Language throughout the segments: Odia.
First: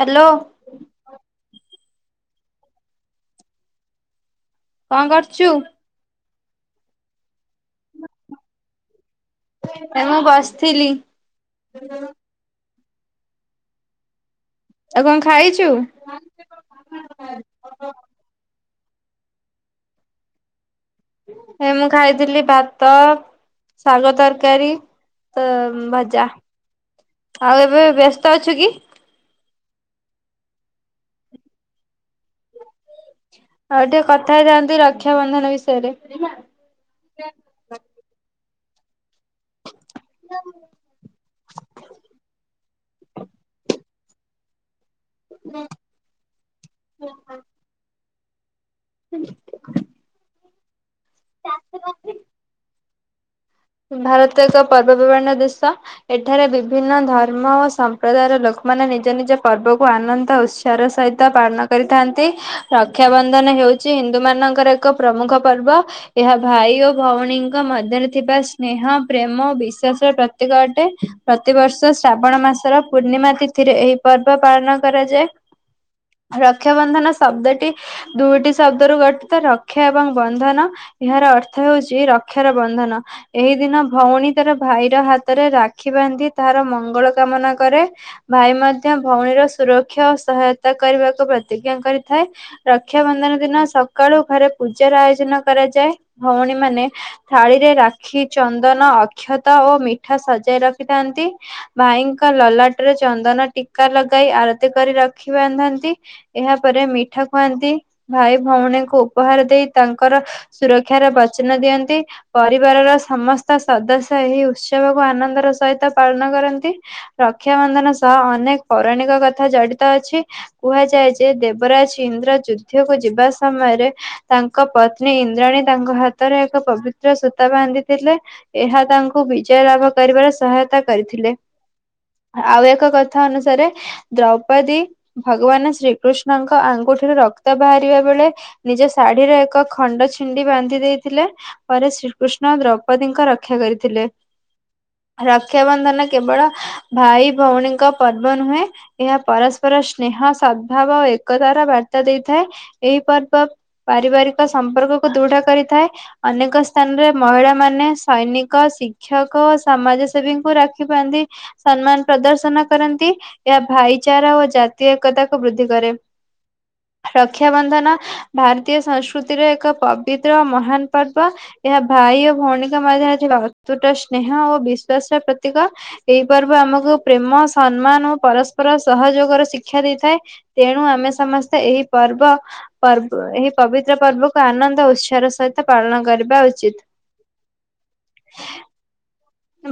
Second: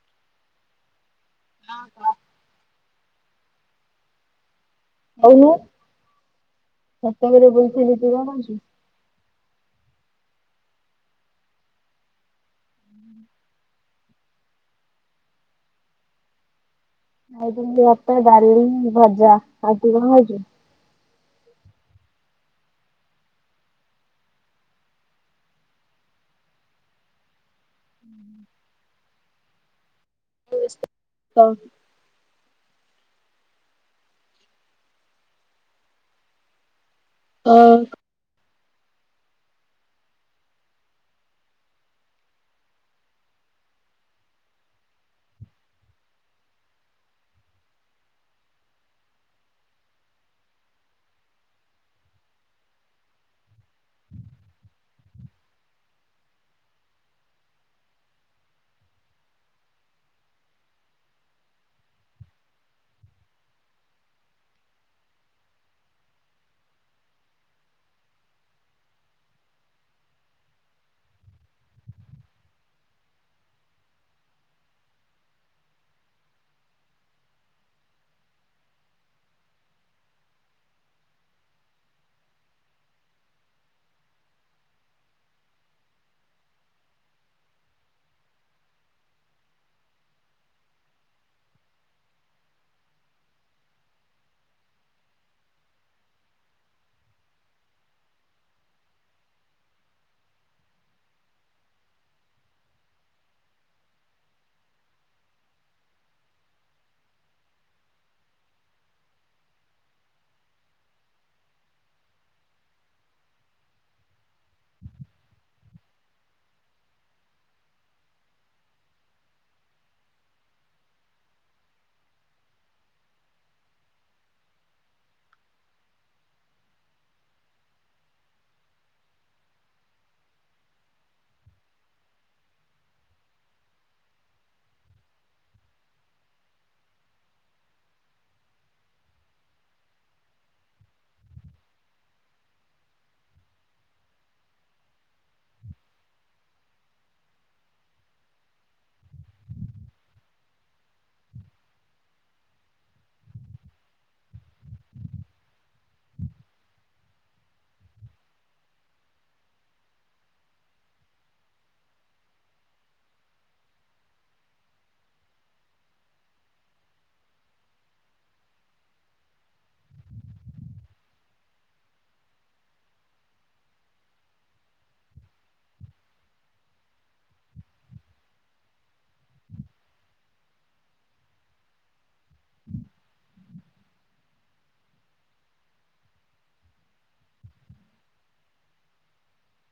ହାଲୋ। ହଁ କହ। କଣ କରୁଛୁ? ମସ୍ତଙ୍ଗରେ ବୁଲଥିଲି ତୁ କଣଛୁ। ଏମ ବସିଥିଲି। ଆଉ କଣ ଖାଇଛୁ। ନାଇ ତମତି ଭାତ ଡାଲି ଭଜା ଆଉ ତୁ କଣ ଖାଇଛୁ। ଏ ମୁଁ ଖାଇଥିଲି ଭାତ। ଶାଗ ତରକାରୀ ତ ଭଜା। ଆଉ ଏବେ ବ୍ୟସ୍ତ ଅଛୁ କି। [unintelligible] [unintelligible] ଆଉ ଟିକେ କଥା ହେଇଥାନ୍ତି ରକ୍ଷାବନ୍ଧନ ବିଷୟରେ ସରିଲା ହଁ [inaudible] ହଁ ହଁ ହ। [unintelligible] ରାକ୍ଷୀ ବାନ୍ଧିବି ଭାରତ ଏକ ପର୍ବପର୍ବାଣ ଦେଶ ଏଠାରେ ବିଭିନ୍ନ ଧର୍ମ ଓ ସମ୍ପ୍ରଦାୟର ଲୋକ ଲୋକ ମାନ ନିଜ ନିଜ ପର୍ବକୁ ଆନନ୍ଦ ଉତ୍ସାହର ସହିତ ପାଳନ କରିଥାନ୍ତି ରକ୍ଷାବନ୍ଧନ ହେଉଚି। ହଉଛି ହିନ୍ଦୁ ମାନଙ୍କର ଏକ ପ୍ରମୁଖ ପର୍ବ ଏହା ଭାଇ ଓ ଭଉଣୀଙ୍କ ମଧ୍ୟରେ ଥିବା ସ୍ନେହ ପ୍ରେମ ଓ ବିଶ୍ୱାସ ର ପ୍ରତୀକ ଅଟେ ପ୍ରତିବର୍ଷ ଶ୍ରାବଣ ମାସର ପୂର୍ଣ୍ଣିମା ତିଥି। ଏଥିରେ ଏହି ପର୍ବ ପାଳନ କରାଯାଏ। ରକ୍ଷାବନ୍ଧନ ଶବ୍ଦଟି ଦୁଇଟି ଶବ୍ଦରୁ ଗଠିତ ରକ୍ଷା ଏବଂ ବନ୍ଧନ। ଏହାର ଅର୍ଥ ହଉଛି ରକ୍ଷାର ବନ୍ଧନ। ଏହି ଦିନ ଭଉଣୀ ତାର ଭାଇର ହାତରେ ରାକ୍ଷୀ ବାନ୍ଧି ତାର ମଙ୍ଗଳ କାମନା କରେ। ଭାଇ ମଧ୍ୟ ଭଉଣୀର ସୁରକ୍ଷା ଓ ସହାୟତା କରିବାକୁ ପ୍ରତିଜ୍ଞା କରିଥାଏ ରକ୍ଷାବନ୍ଧନ ଦିନ ସକାଳୁ ଘରେ ପୂଜାର ଆୟୋଜନ କରାଯାଏ ଭଉଣୀ ମାନେ ଥାଳିରେ ରାଖ୍ କ୍ଷୀ ଚନ୍ଦନ ଅକ୍ଷତ ଓ ମିଠା ସଜାଇ ରଖିଥାନ୍ତି ଭାଇଙ୍କ ଲଲାଟରେ। ଚନ୍ଦନ ଟୀକା ଲଗାଇ ଆଳତି କରି ରାକ୍ଷୀ ବାନ୍ଧନ୍ତି ଏହାପରେ ମିଠା ଖୁଆନ୍ତି। ଭାଇ ଭଉଣୀଙ୍କୁ ଉପହାର ଦେଇ ତାଙ୍କର ସୁରକ୍ଷାର ବଚନ ଦିଅନ୍ତି ପରେ। ପରିବାରର ସମସ୍ତ ସଦସ୍ୟ ଏହି ଉତ୍ସବକୁ ଆନନ୍ଦର ସହିତ ପାଳନ କରନ୍ତି ରକ୍ଷା ବନ୍ଧନ ସହ ଅନେକ ପୌରାଣିକ କଥା ଜଡିତ ଅଛି କୁହାଯାଏ ଯେ ଦେବରାଜ ଇନ୍ଦ୍ର ଯୁଦ୍ଧ ଯୁଧ୍ୟକୁ ଯିବା ସମୟରେ ତାଙ୍କ ପତ୍ନୀ ଇନ୍ଦ୍ରାଣୀ ତାଙ୍କ ହାତରେ ଏକ ପବିତ୍ର ସୁ ସୁତା ବାନ୍ଧି ଥିଲେ ଏହା ତାଙ୍କୁ ବିଜୟ ଲାଭ କରିବାର ସହାୟତା କରିଥିଲେ। ଆଉ ଏକ କଥା ଅନୁସାରେ ଦ୍ରୌପଦୀ ଭଗବାନ ଶ୍ରୀକୃଷ୍ଣଙ୍କ ଆଙ୍ଗୁ କୋଉଠାରୁ ରକ୍ତ ବାହାରିବା ବେଳେ ନିଜ ଶାଢୀର ଏକ ଖଣ୍ଡ ଛିଣ୍ଡି ବାନ୍ଧି ଦେଇଥିଲେ, ପରେ ଶ୍ରୀ କୃଷ୍ଣ ଦ୍ରୌପଦୀଙ୍କର ରକ୍ଷା କରିଥିଲେ। ରକ୍ଷାବନ୍ଧନ କେବଳ ଭାଇ ଭଉଣୀଙ୍କ ପର୍ବ ନୁହେଁ ଏହା ପରସ୍ପର ସ୍ନେହ ସଦ୍ଭାବ ଓ ଏକତାର ବାର୍ତ୍ତା ଦେଇଥାଏ, ଏହି ପର୍ବ ପାରିବାରିକ ସମ୍ପର୍କକୁ ଦୃଢ କରିଥାଏ ଅନେକ ସ୍ଥାନରେ ମହିଳା ମାନେ ସୈନିକ ଶିକ୍ଷକ ଓ ସମାଜ ସେେବୀଙ୍କୁ ରାଖିପନ୍ତି ସମ୍ମାନ ପ୍ରଦର୍ଶନ କରନ୍ତି ଏହା ଭାଇଚାରା ଓ ଜାତୀୟ ଏକତାକୁ ବୃଦ୍ଧି କରେ। ରକ୍ଷାାବନ୍ଧନ ଭାରତୀୟ ସଂସ୍କୃତିର ଏକ ପବିତ୍ର ମହାନ ପର୍ବ ଏହା ଭାଇ ଓ ଭଉଣୀଙ୍କ ମଧ୍ୟରେ ଥିବା ଅତୁଟ ସ୍ନେହ ଓ ବିଶ୍ଵାସର ପ୍ରତୀକ ଏଇ ପର୍ବ ଆମକୁ ପ୍ରେମ ସମ୍ମାନ ଓ ପରସ୍ପର ସହଯୋଗର ଶିକ୍ଷା ଦେଇଥାଏ, ତେଣୁ ଆମେ ସମସ୍ତେ ଏହି ପର୍ବ ପର୍ବ ଏହି ପବିତ୍ର ପର୍ବକୁ ଆନନ୍ଦ ଉତ୍ସାହର ସହିତ ପାଳନ କରିବା ଉ ଚିତ।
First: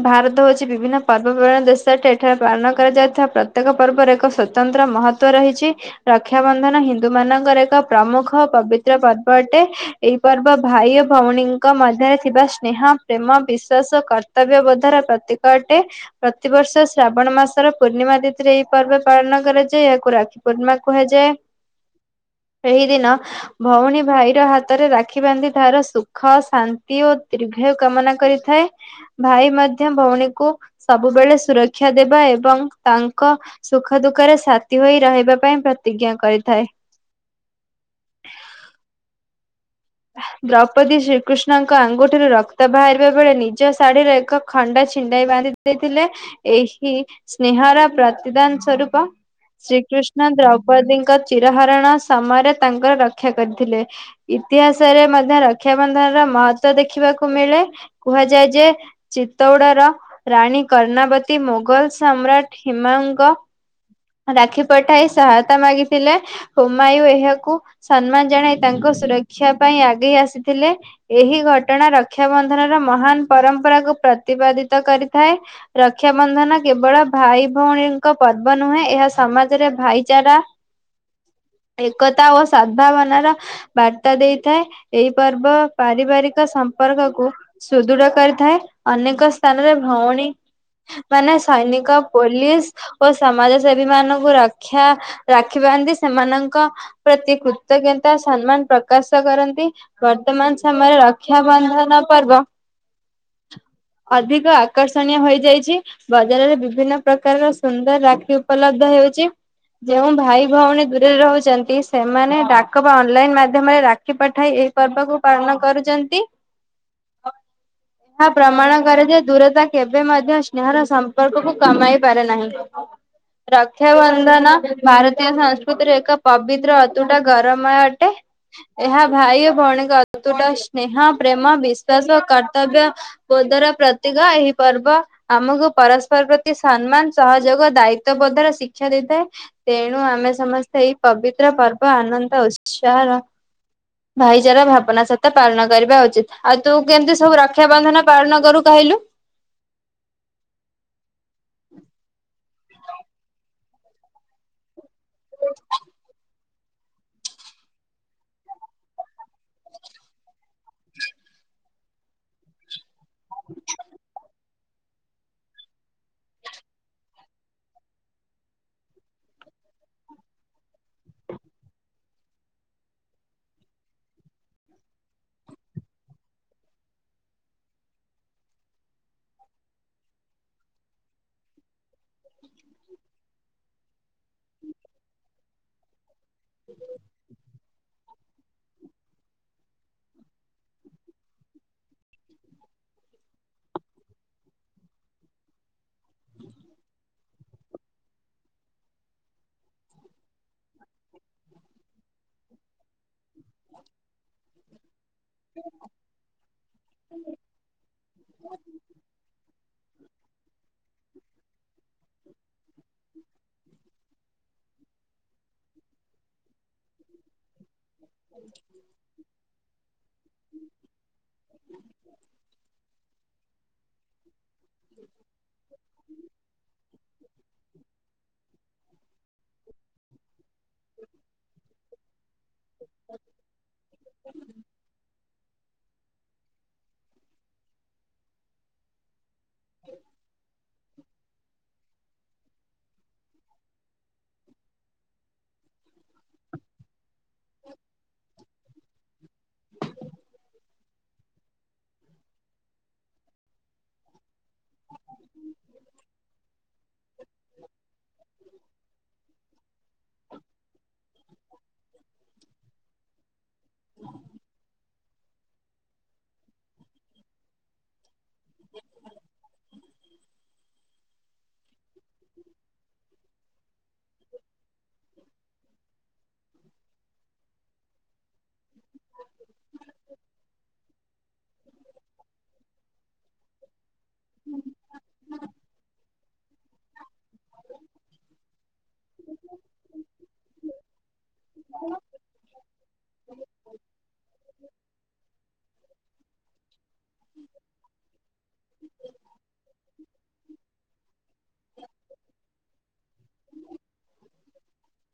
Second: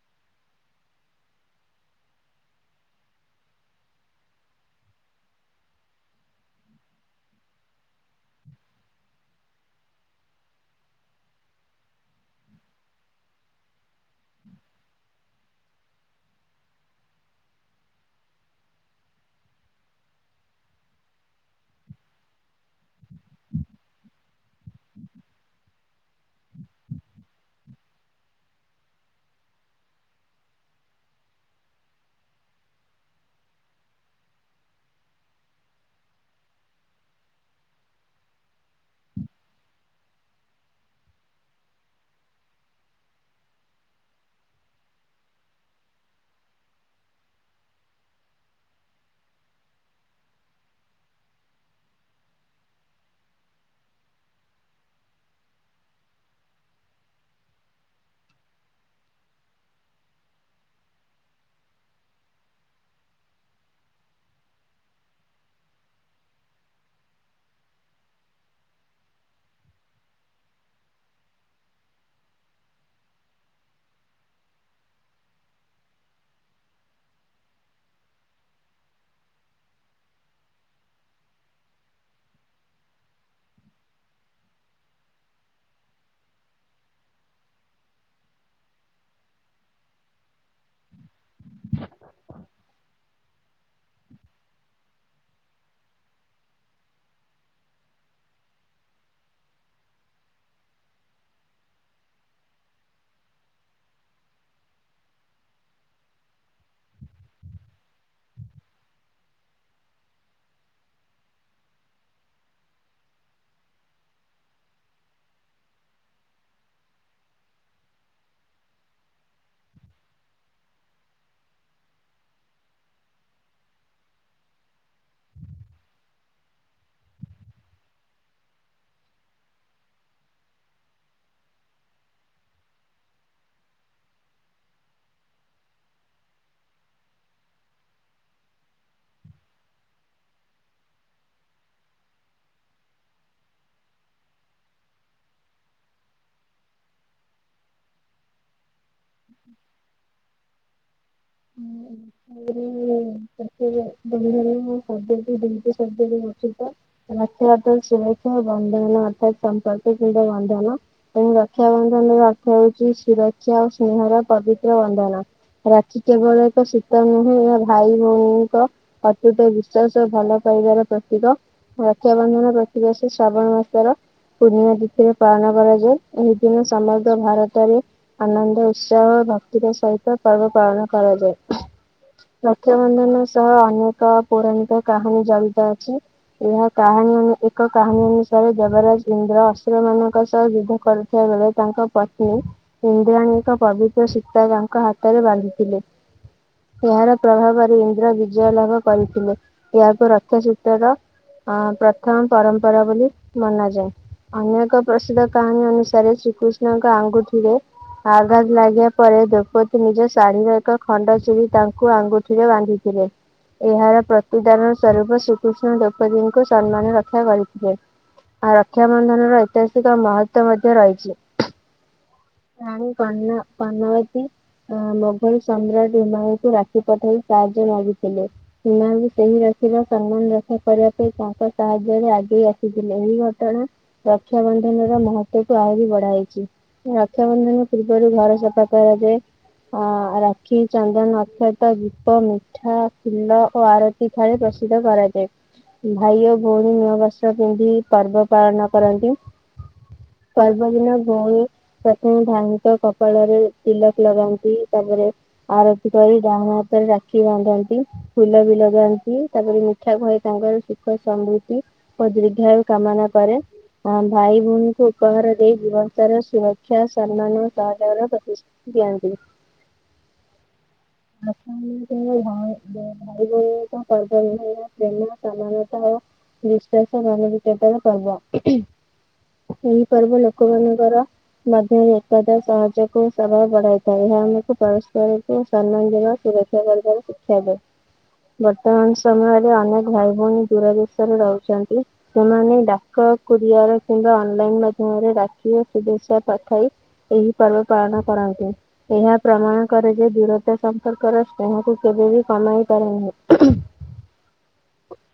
ଭାରତ ହଉଛି ବିଭିନ୍ନ ପର୍ବପର୍ବାଣ ଦେଶ ଏଠାରେ ପାଳନ କରାଯାଇଥିବା, ପ୍ରତ୍ୟେକ ପର୍ବର ଏକ ସ୍ଵତନ୍ତ୍ର ମହତଵ ରହିଛି ରକ୍ଷାବନ୍ଧନ ହିନ୍ଦୁ ମାନଙ୍କର ଏକ ପ୍ରମୁଖ ପବିତ୍ର ପର୍ବ ଅଟେ ଏଇ ପର୍ବ ଭାଇ ଓ ଭଉଣୀଙ୍କ ମଧ୍ୟରେ ଥିବା ସ୍ନେହ ପ୍ରେମ ବିଶ୍ଵସ କର କର୍ତ୍ତବ୍ୟବୋଧର ପ୍ରତୀକ ଅଟେ, ପ୍ରତିବର୍ଷ ଶ୍ରାବଣ ମାସର ପୂର୍ଣ୍ଣିମା ତିଥିରେ, ଏହିଇ ପର୍ବ ପାଳନ ନଗର ଯ ଏହାକୁ ରାକ୍ଷୀ ପୂର୍ଣ୍ଣିମା କୁହାଯାଏ। ଏହି ଦିନ ଭଉଣୀ ଭାଇର ହାତରେ ରାକ୍ଷୀ ବାନ୍ଧି ତାର ସୁଖ ଶାନ୍ତି ଓ କାମନା କରିଥାଏ। ଭାଇ ମଧ୍ୟ ଭଉଣୀକୁ ସବୁବେଳେ ସୁରକ୍ଷା ଦେବା ଏବଂ ତାଙ୍କ ସୁଖ ଦୁଃଖ ଙ୍କର ସାଥି ହୋଇ ରହିବା ପାଇଁ ପ୍ରତିଜ୍ଞା କରିଥାଏ ଦ୍ରୌପଦୀ ଶ୍ରୀକୃଷ୍ଣଙ୍କ ଆଙ୍ଗୁଠିରୁ ରକ୍ତ ବାହାରିବା, ବେଳେ ନିଜ ଶାଢୀର ଏକ ଖଣ୍ଡା ଛିଣ୍ଡାଇ ବାନ୍ଧି ଦେଇଥିଲେ ଏହି ସ୍ନେହର ପ୍ରତିଦାନ ସଵରୂପ ଶ୍ରୀକୃଷ୍ଣ ଦ୍ରୌପଦୀଙ୍କ ଚିରହରଣ ସମୟରେ ତାଙ୍କର ରକ୍ଷା କରିଥିଲେ ଇତିହାସରେ ମଧ୍ୟ ରକ୍ଷାବନ୍ଧନ ର ମହତଵ ଦେଖିବାକୁ ମିଳେ କୁହାଯାଏ, ଯେ ଚ [unintelligible] ରାଣୀ କର୍ଣ୍ଣାବତୀ ମୋଗଲ ସମ୍ରାଟ ହିମାଙ୍ଗ ରାକ୍ଷୀ ପଠାଇ ସହାୟତା ମାଗିଥିଲେ ହୁମାୟୁ, ଏହାକୁ ସମ୍ମାନ ଜଣାଇ ତାଙ୍କ ସୁରକ୍ଷା ପାଇଁ ଆଗେଇ ଆସିଥିଲେ, ଏହି ଘଟଣା ରକ୍ଷାବନ୍ଧନର ମହାନ ପରମ୍ପରାକୁ ପ୍ରତିପାଦିତ କରିଥାଏ, ରକ୍ଷାବନ୍ଧନ କେବଳ ଭାଇ ଭଉଣୀଙ୍କ ପର୍ବ ନୁହେଁ ଏହା ସମାଜରେ ଭାଇଚାରା ଏକତା ଓ ସଦ୍ଭାବନାର ବାର୍ତ୍ତା ଦେଇଥାଏ, ଏହିଇ ପର୍ବ ପାରିବାରିକ ସମ୍ପର୍କକୁ ସୁଦୃଢ କରିଥାଏ ଅନେକ ସ୍ଥାନରେ ଭଉଣୀ ମାନେ ସୈନିକ ପୋଲିସ ଓ ସମାଜ ସେବୀ ମାନଙ୍କୁ ରକ୍ଷା ରଖିପନ୍ତି, ସେମାନଙ୍କ ପ୍ରତି କୃତଜ୍ଞତା ସମ୍ମାନ ପ୍ରକାଶ କରନ୍ତି ବର୍ତ୍ତମାନ ସମୟରେ ରକ୍ଷାବନ୍ଧନ ପର୍ବ ଅଧିକ ଆକର୍ଷଣୀୟ ହୋଇଯାଇଛି ବଜାରରେ ବିଭିନ୍ନ ପ୍ରକାରର ସୁନ୍ଦ ରାକ୍ଷୀ ଉପଲବ୍ଧ ହେଉଛି ଯେଉଁ ଭାଇ ଭଉଣୀ ଦୂରରେ ରହୁଛନ୍ତି, ସେମାନେ ଡାକ ବା ଅନଲାଇନ ମାଧ୍ୟମରେ ରାକ୍ଷୀ ପଠାଇ ସେଇ ପର୍ବକୁ ପାଳନ କରୁଛନ୍ତି। ଏହା ପ୍ରମାଣ କରେ ଯେ ଦୂରତା କେବେ ମଧ୍ୟ ସ୍ନେହର ସମ୍ପର୍କକୁ କମାଇ ପାରେ ନାହିଁ [inaudible] ରକ୍ଷାବନ୍ଧନ ଭାରତୀୟ ସଂସ୍କୃତିର ଏକ ପବିତ୍ର ଅତୁଟା ଗରମୟ ଅଟେ ଏହା ଭାଇ ଓ ଭଉଣୀଙ୍କ ଅତୁଟ ସ୍ନେହ ପ୍ରେମ ବିଶ୍ଵାସ କର୍ତ୍ତବ୍ୟ ବଧର ପ୍ରତୀକ ଏହି ପର୍ବ ଆମକୁ ପରସ୍ପର ପ୍ରତି ସମ୍ମାନ ସହଜ ଯୋଗ ଦାୟିତ୍ୱବୋଧର ଶିକ୍ଷା ଦେଇଥାଏ, ତେଣୁ ଆମେ ସମସ୍ତେ ଏଇ ପବିତ୍ର ପର୍ବ ଆନନ୍ଦ ବସାର ଭାଇଚାରା ଭାବନା ସହିତ ପାଳନ କରିବା ଉଚିତ ଆଉ ତୁ କେମିତି ସବୁ ରକ୍ଷାବନ୍ଧନ ପାଳନ କରୁ କହିଲୁ? ହଁ। ସଦ ଦିନତି ସଦ ମାଛିତା ରକ୍ଷାତ ସୁରକ୍ଷା ବନ୍ଧନ ଅର୍ଥାତ ସମ୍ପର୍କଶୀ ବନ୍ଧନ ଏବଂ ରକ୍ଷାବନ୍ଧନ ଅର୍ଥ ହଉଛି ସୁରକ୍ଷା ଓ ସ୍ନେହର ପବିତ୍ର ବନ୍ଧନ। କି କେବଳ ଏକ ସୂତା ନୁହେଁ, ଏହା ଭାଇ ଭଉଣୀଙ୍କ ଅତ୍ୟୁଟ ବିଶ୍ଵାସ ଭଲ ପାଇବାର ପ୍ରତୀକ, ରକ୍ଷାବନ୍ଧନ ପ୍ରତୀ ବର୍ଷ ଶ୍ରାବଣ ମାସର ପୂର୍ଣ୍ଣିମା ତିଥିରେ ପାଳନ କରାଯାଏ। ଏହି ଦିନ ସମଗ୍ର ଭାରତରେ ଆନନ୍ଦ ଉତ୍ସାହ ଭକ୍ତିର ସହିତ ପର୍ବ ପାଳନ କରାଯାଏ। ରକ୍ଷାବନ୍ଧନ ସହ ଅନେକ ପୌରାଣିକ, କାହାଣୀ ଜଡିତ ଅଛି। ଏହା କାହାଣୀ ନୁ-ଏ ଏକ କାହାଣୀ ଅନୁସାରେ, ଦେବରାଜ ଇନ୍ଦ୍ର ଅସୁର ମାନଙ୍କ ସହ ଯୁଦ୍ଧ କରୁଥିବା ବେଳେ, ତାଙ୍କ ପତ୍ନୀ ଇନ୍ଦ୍ରାଣୀ ଏକ ପବିତ୍ର ସୁତା ତାଙ୍କ ହାତରେ ବାନ୍ଧିଥିଲେ। ଏହାର ପ୍ରଭାବରେ ଇନ୍ଦ୍ର ବିଜୟ ଲାଭ କରିଥିଲେ। ଏହାକୁ ରକ୍ଷାସୂତ୍ରର ହଁ, ପ୍ରଥମ ପରମ୍ପରା ବୋଲି ମନାଯାଏ। ଅନ୍ୟ ଏକ ପ୍ରସିଦ୍ଧ କାହାଣୀ ଅନୁସାରେ ଶ୍ରୀକୃଷ୍ଣଙ୍କ ଆଙ୍ଗୁଠିରେ ଆଘାତ ଲାଗିବା ପରେ, ଦ୍ରୌପଦୀ ନିଜ ଭୂ ଏକ ଖଣ୍ଡ ଚିରି ତାଙ୍କୁ ଆଙ୍ଗୁଠିରେ ବାନ୍ଧିଥିଲେ। ଏହାର ପ୍ରତିଦାନ ସ୍ୱରୂପ ଶ୍ରୀକୃଷ୍ଣ ଦ୍ରୌପଦୀଙ୍କୁ ସମ୍ମାନ ରକ୍ଷା କରିଥିଲେ। ଆ ରକ୍ଷାବନ୍ଧନର ଐତିହାସିକ ମହତ୍ୱ ମଧ୍ୟ ରହିଛି। ନାଇ କଣ? ପଦ୍ମାବତୀ ଅ ମୋଗଲ ସମ୍ରାଟ ହିମାଳୟ କୁ, ରାକ୍ଷୀ ପଠେଇ ସାହାଯ୍ୟ ମାଗିଥିଲେ। ସେମାନେ ସେହି ରାକ୍ଷୀର ସମ୍ମାନ ରକ୍ଷା କରିବା ପାଇଁ, ତାଙ୍କ ସାହାଯ୍ୟରେ ଆଗେଇ ଆସି ଥିଲେ। ଏହି ଘଟଣା ରକ୍ଷାବନ୍ଧନର ମହ ତାକୁ ଆହୁରି ବଢାଇଛି। ରକ୍ଷାବନ୍ଧନ ପୂର୍ବରୁ ଘର ସଫା କରାଯାଏ। ଅ- ରାକ୍ଷୀ, ଚନ୍ଦନ, ଅକ୍ଷତ, ଦୀପ, ମିଠା, ଫୁଲ ଓ ଆରତି ପିଠାରେ ପ୍ରସ୍ତୁତ କରାଯାଏ। ଭାଇ ଓ ଭଉଣୀ ନୂଆ ବସ୍ତ୍ର ପିନ୍ଧି ପର୍ବ ପାଳନ କରନ୍ତି। ପର ସେ ଦିନ ଭଉଣୀ ପ୍ରଥମେ ଭାଇଙ୍କ କପାଳରେ, ତିିଲକ ଲଗା ଟି, ତାପରେ ଆରତି କରି ଡାହାଣ ହାତରେ ରାକ୍ଷୀ ବାନ୍ଧନ୍ତି। ଫୁଲ ବି ଲଗାନ୍ତି। ତା ପରେ ମିଠା ଖୁଆଇ ତାଙ୍କର ସୁଖ ସମୃଦ୍ଧି ଓ ଦୀର୍ଘାୟୁ କାମନା କରେ। ଆ ଭାଇ ଭଉଣୀଙ୍କୁ ଉପହାର ଦେଇ ଜୀବନ ସାରା ସୁରକ୍ଷା, ସମ୍ମାନ ସହଯୋଗ ପ୍ରତିଷ୍ଠ। ଦିଅନ୍ତି। ଏହି ଭଲି ଏକ ପର୍ବ ବିହୟ, ପ୍ରେମ ସମାନତା ଓ ବିଶ୍ୱାସ ମାନ ବିକତାର ପର୍ବ। ଉଁ ଖୁଁ ଏହି ପର୍ବ ଲୋକମାନଙ୍କର, ମଧ୍ୟରେ ଏକତା ସହଜକୁ ପ୍ରଭାବ ବଢାଇଥାଏ। ଏହା ଆମକୁ ପରସ୍ପରକୁ ସମ୍ମାନ ଦେବା, ସୁରକ୍ଷା କରିବାରେ ଶିକ୍ଷା ଦିଏ। ବର୍ତ୍ତମାନ ସମୟରେ, ଅନେକ ଭାଇ ଭଉଣୀ ଦୂର ଦେଶରେ ରହୁଚନ୍ତି। ସେମାନେ ଡାକ ରେ କୋରିଅର୍ କିମ୍ବା ଅନଲାଇନ୍ ମାଧ୍ୟମରେ ରଖିବେ, ସେ ଜିନଷ ପଠାଇ ଏହି ପର୍ବ ପାଳନ କରନ୍ତି। ଏହା ପ୍ରମାଣ କରେ ଯେ ଦୂରତା ସମ୍ପର୍କର ସ୍ନେହକୁ କେବେବି କମାଇ ପାରେ ନାହିଁ। ଉଁଖୁଁ [unintelligible]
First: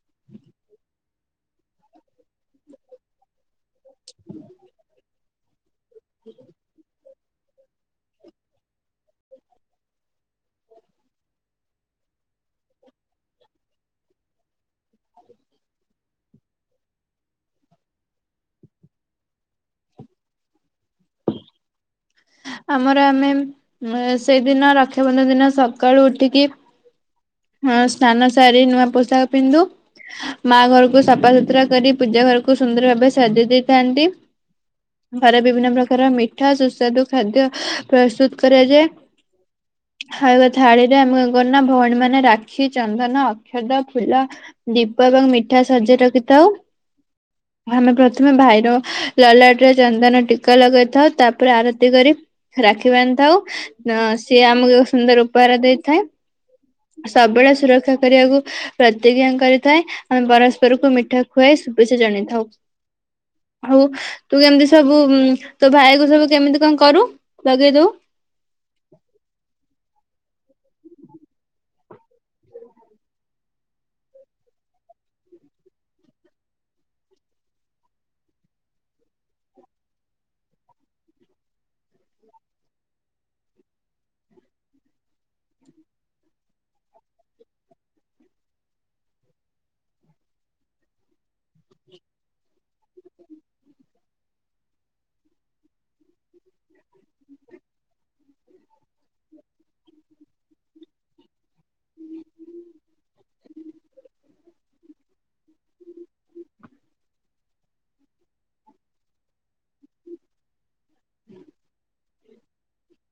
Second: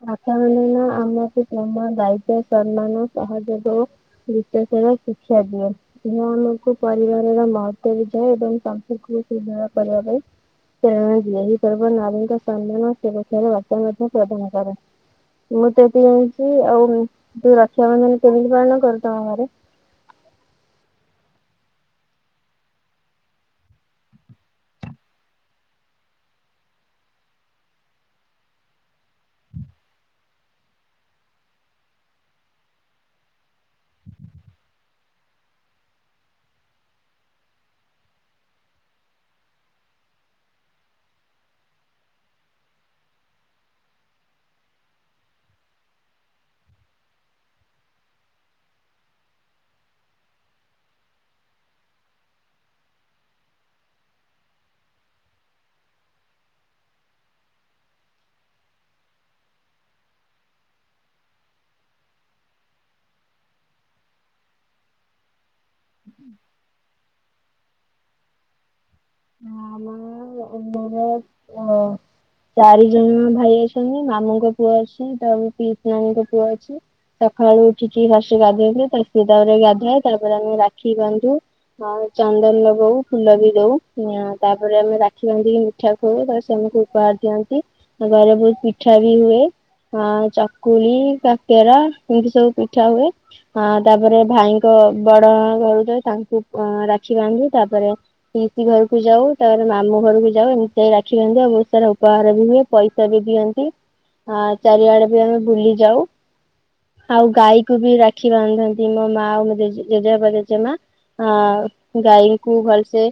ସାକାରେଣେନ ଆମକୁ ପ୍ରେମ, ଦାୟିତ୍ବ, ସମ୍ମାନ ସହଯୋଗ ଓ ବିଶ୍ୱାସର ଶିକ୍ଷା ଦିଏ। ଏହା ଆମକୁ ପରିବାରର ମହ ତ ବୁଝାଏ। ଏବଂ ତାଙ୍କୁ ସୁ-ଦୃଢ଼ କରିବା ପାଇଁ, ପ୍ରେରଣା ଦିଏ ଏହି ପର୍ବ ନାରୀଙ୍କ ସମ୍ମାନ ସୁରକ୍ଷାର ବାର୍ତ୍ତା ମଧ୍ୟ ପ୍ରଧାନ କରେ। ଏତିକି ଜାଣି ଛି। ଆଉ ଦି ରକ୍ଷା ବନ୍ଧନ କେମିତି ପାଳନ କର ତମ ଘରେ? ହ [inaudible] ଆମର ଆମେ ଉ- ସେଇଦିନ ରକ୍ଷାବନ୍ଧନ ଦିନ ସକାଳୁ ଉଠିକି ହଁ, ସ୍ନାନ ସାରି ନୂଆ ପୋଷାକ ପିନ୍ଧୁ। ମା ଘରକୁ ସଫାସୁତୁରା କରି, ପୂଜା ଘରକୁ ସୁନ୍ଦର ଭାବେ ସଜେଇ ଦେଇଥାନ୍ତି। ଘରେ ବିଭିନ୍ନ ପ୍ରକାର ମିଠା ସୁସ୍ୱାଦୁ ଖାଦ୍ୟ ପ୍ରସ୍ତୁତ କରାଯାଏ। ଖାଇବା ଥାଳିଟା ମୁଁ ଇଏ କରୁନା ଭଉଣୀ ମାନେ ମାନେ ରାକ୍ଷୀ, ଚନ୍ଦନ, ଅକ୍ଷତ, ଫୁଲ, ଦୀପ ଏବଂ ମିଠା ସଜେଇ ରଖିଥାଉ। ଆମେ ପ୍ରଥମେ ଭାଇର ଲଲାଟରେ ଚନ୍ଦନ ଟିକା ଲଗେଇଥାଉ ତାପରେ ଆରତି କରି ରାକ୍ଷୀ ବାନ୍ଧିଥାଉ, ସିଏ ଆମକୁ ଏକ ସୁନ୍ଦର ଉପହାର ଦେଇଥାଏ। ସବୁବେଳେ ସୁରକ୍ଷା କରିବାକୁ ପ୍ରତିଜ୍ଞା କରିଥାଏ, ଆମେ ପରସ୍ପରକୁ ମିଠା ଖୁଆଇ ଶୁଭେଚ୍ଛା ଜଣେଇଥାଉ। ହଉ ତୁ କେମିତି ସବୁ ତୋ ଭାଇକୁ ସବୁ କେମିତି କଣ କରୁ, ଲଗେଇ ଦଉ? [inaudible] ହଁମ ମର [inaudible] [inaudible] ଚାରି ଜଣ ଭାଇ ଅଛନ୍ତି, ମାମୁଁଙ୍କ ପୁଅ ଅଛି ତା ପିଇସି ନାନୀଙ୍କ ପୁଅ ଅଛି। ସକାଳୁ ଉଠିକି ଫାଷ୍ଟ ଗାଧେଇଲି ତା ସ ତାପରେ ଗାଧାଏ ତାପରେ ଆମେ ରାକ୍ଷୀ ବାନ୍ଧୁ। ହଁ ଚନ୍ଦନ ଲଗଉ ଫୁଲ ବି ଦଉ। ହ ତାପରେ ଆମେ ରାଖି ବାନ୍ଧିକି ମିଠା ଖୋଉ ତାପରେ ସେ ମତେ ଉପହାର ଦିଅନ୍ତି, ଆ ଘରେ ବହୁତ ପିଠା ବି ହୁଏ ଆଁ ଚକୁଳି, କାକେରା ଏମିତି ସବୁ ପିଠା ହୁଏ ଆ ତାପରେ ଭାଇଙ୍କ ବଡ ଘରୁ ଯଏ ତାଙ୍କୁ ଅ ରାକ୍ଷୀ ବାନ୍ଧୁ। ତାପରେ ଦିଦି ଘରକୁ ଯାଉ, ତାପରେ ମାମୁଁ ଘରକୁ ଯାଉ ଏମିତି ସେଇ ରାଖି ବାନ୍ଧି ଆଉ ବହୁତ ସାରା ଉପହାର ବି ହୁଏ ପଇସା ବି ଦିଅନ୍ତି। ହଁ ଚାରିଆଡେ ବି ଆମେ ବୁଲି ଯାଉ। ଆଉ ଗାଈକୁ ବି ରାକ୍ଷୀ ବାନ୍ଧନ୍ତି ମୋ ମା ଆଉ ମତେ ଜେଜେବାପା ଜେଜେମା। ଆ ଗାଈଙ୍କୁ ଭଲସେ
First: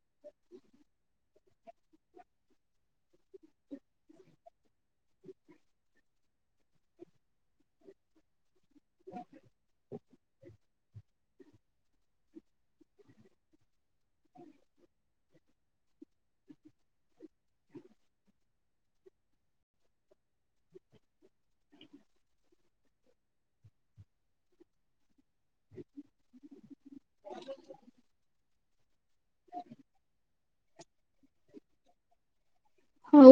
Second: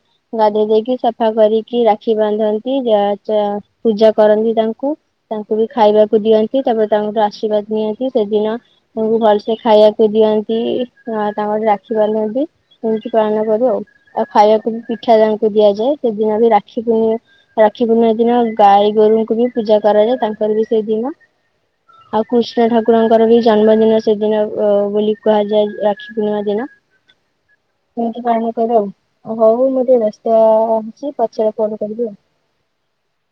ଗାଧୋଇ ଦେଇକି ସଫା କରିକି ରାକ୍ଷୀ ବାନ୍ଧନ୍ତି ଯ-ଯା-ପୂଜା କରନ୍ତି ତାଙ୍କୁ। ତାଙ୍କୁ ବି ଖାଇବାକୁ ଦିଅନ୍ତି ତାପରେ ତାଙ୍କଠୁ ଆଶୀର୍ବାଦ ନିଅନ୍ତି ସେଦିନ ତାଙ୍କୁ ଭଲସେ ଖାଇବାକୁ ଦିଅନ୍ତି ଆ ତାଙ୍କର ରାକ୍ଷୀ ବାନ୍ଧନ୍ତି ସେମତି ପାଳନ କରୁ ଆଉ ଆଉ ଖାଇବାକୁ ବି ପିଠା। ରକ୍ଷାଦାନଙ୍କୁ ଦିଆଯାଏ ସେଦିନ ବି ରାକ୍ଷୀ ପୂର୍ଣ ରାକ୍ଷୀ ପୂର୍ଣ୍ଣିମା ଦିନ ଗାଈ ଗୋରୁଙ୍କୁ ବି ପୂଜା କରାଯାଏ। ତାଙ୍କର ବି ସେଇ ଦିନ। ଆଉ କୃଷ୍ଣ ଠାକୁରଙ୍କର ବି ଜନ୍ମଦିନ ସେଦିନ ବୋଲି କୁହାଯାଏ ରାକ୍ଷୀ ପୂର୍ଣ୍ଣିମା ଦିନ, ଏମିତି ପାଳନ କରୁ ଆଉ। ହଉ ମୁଁ ଟିକେ ବେସ୍ତ ଅଛି ପଛରେେ ଫୋନ କରିବି ଆଉ। ହଉ।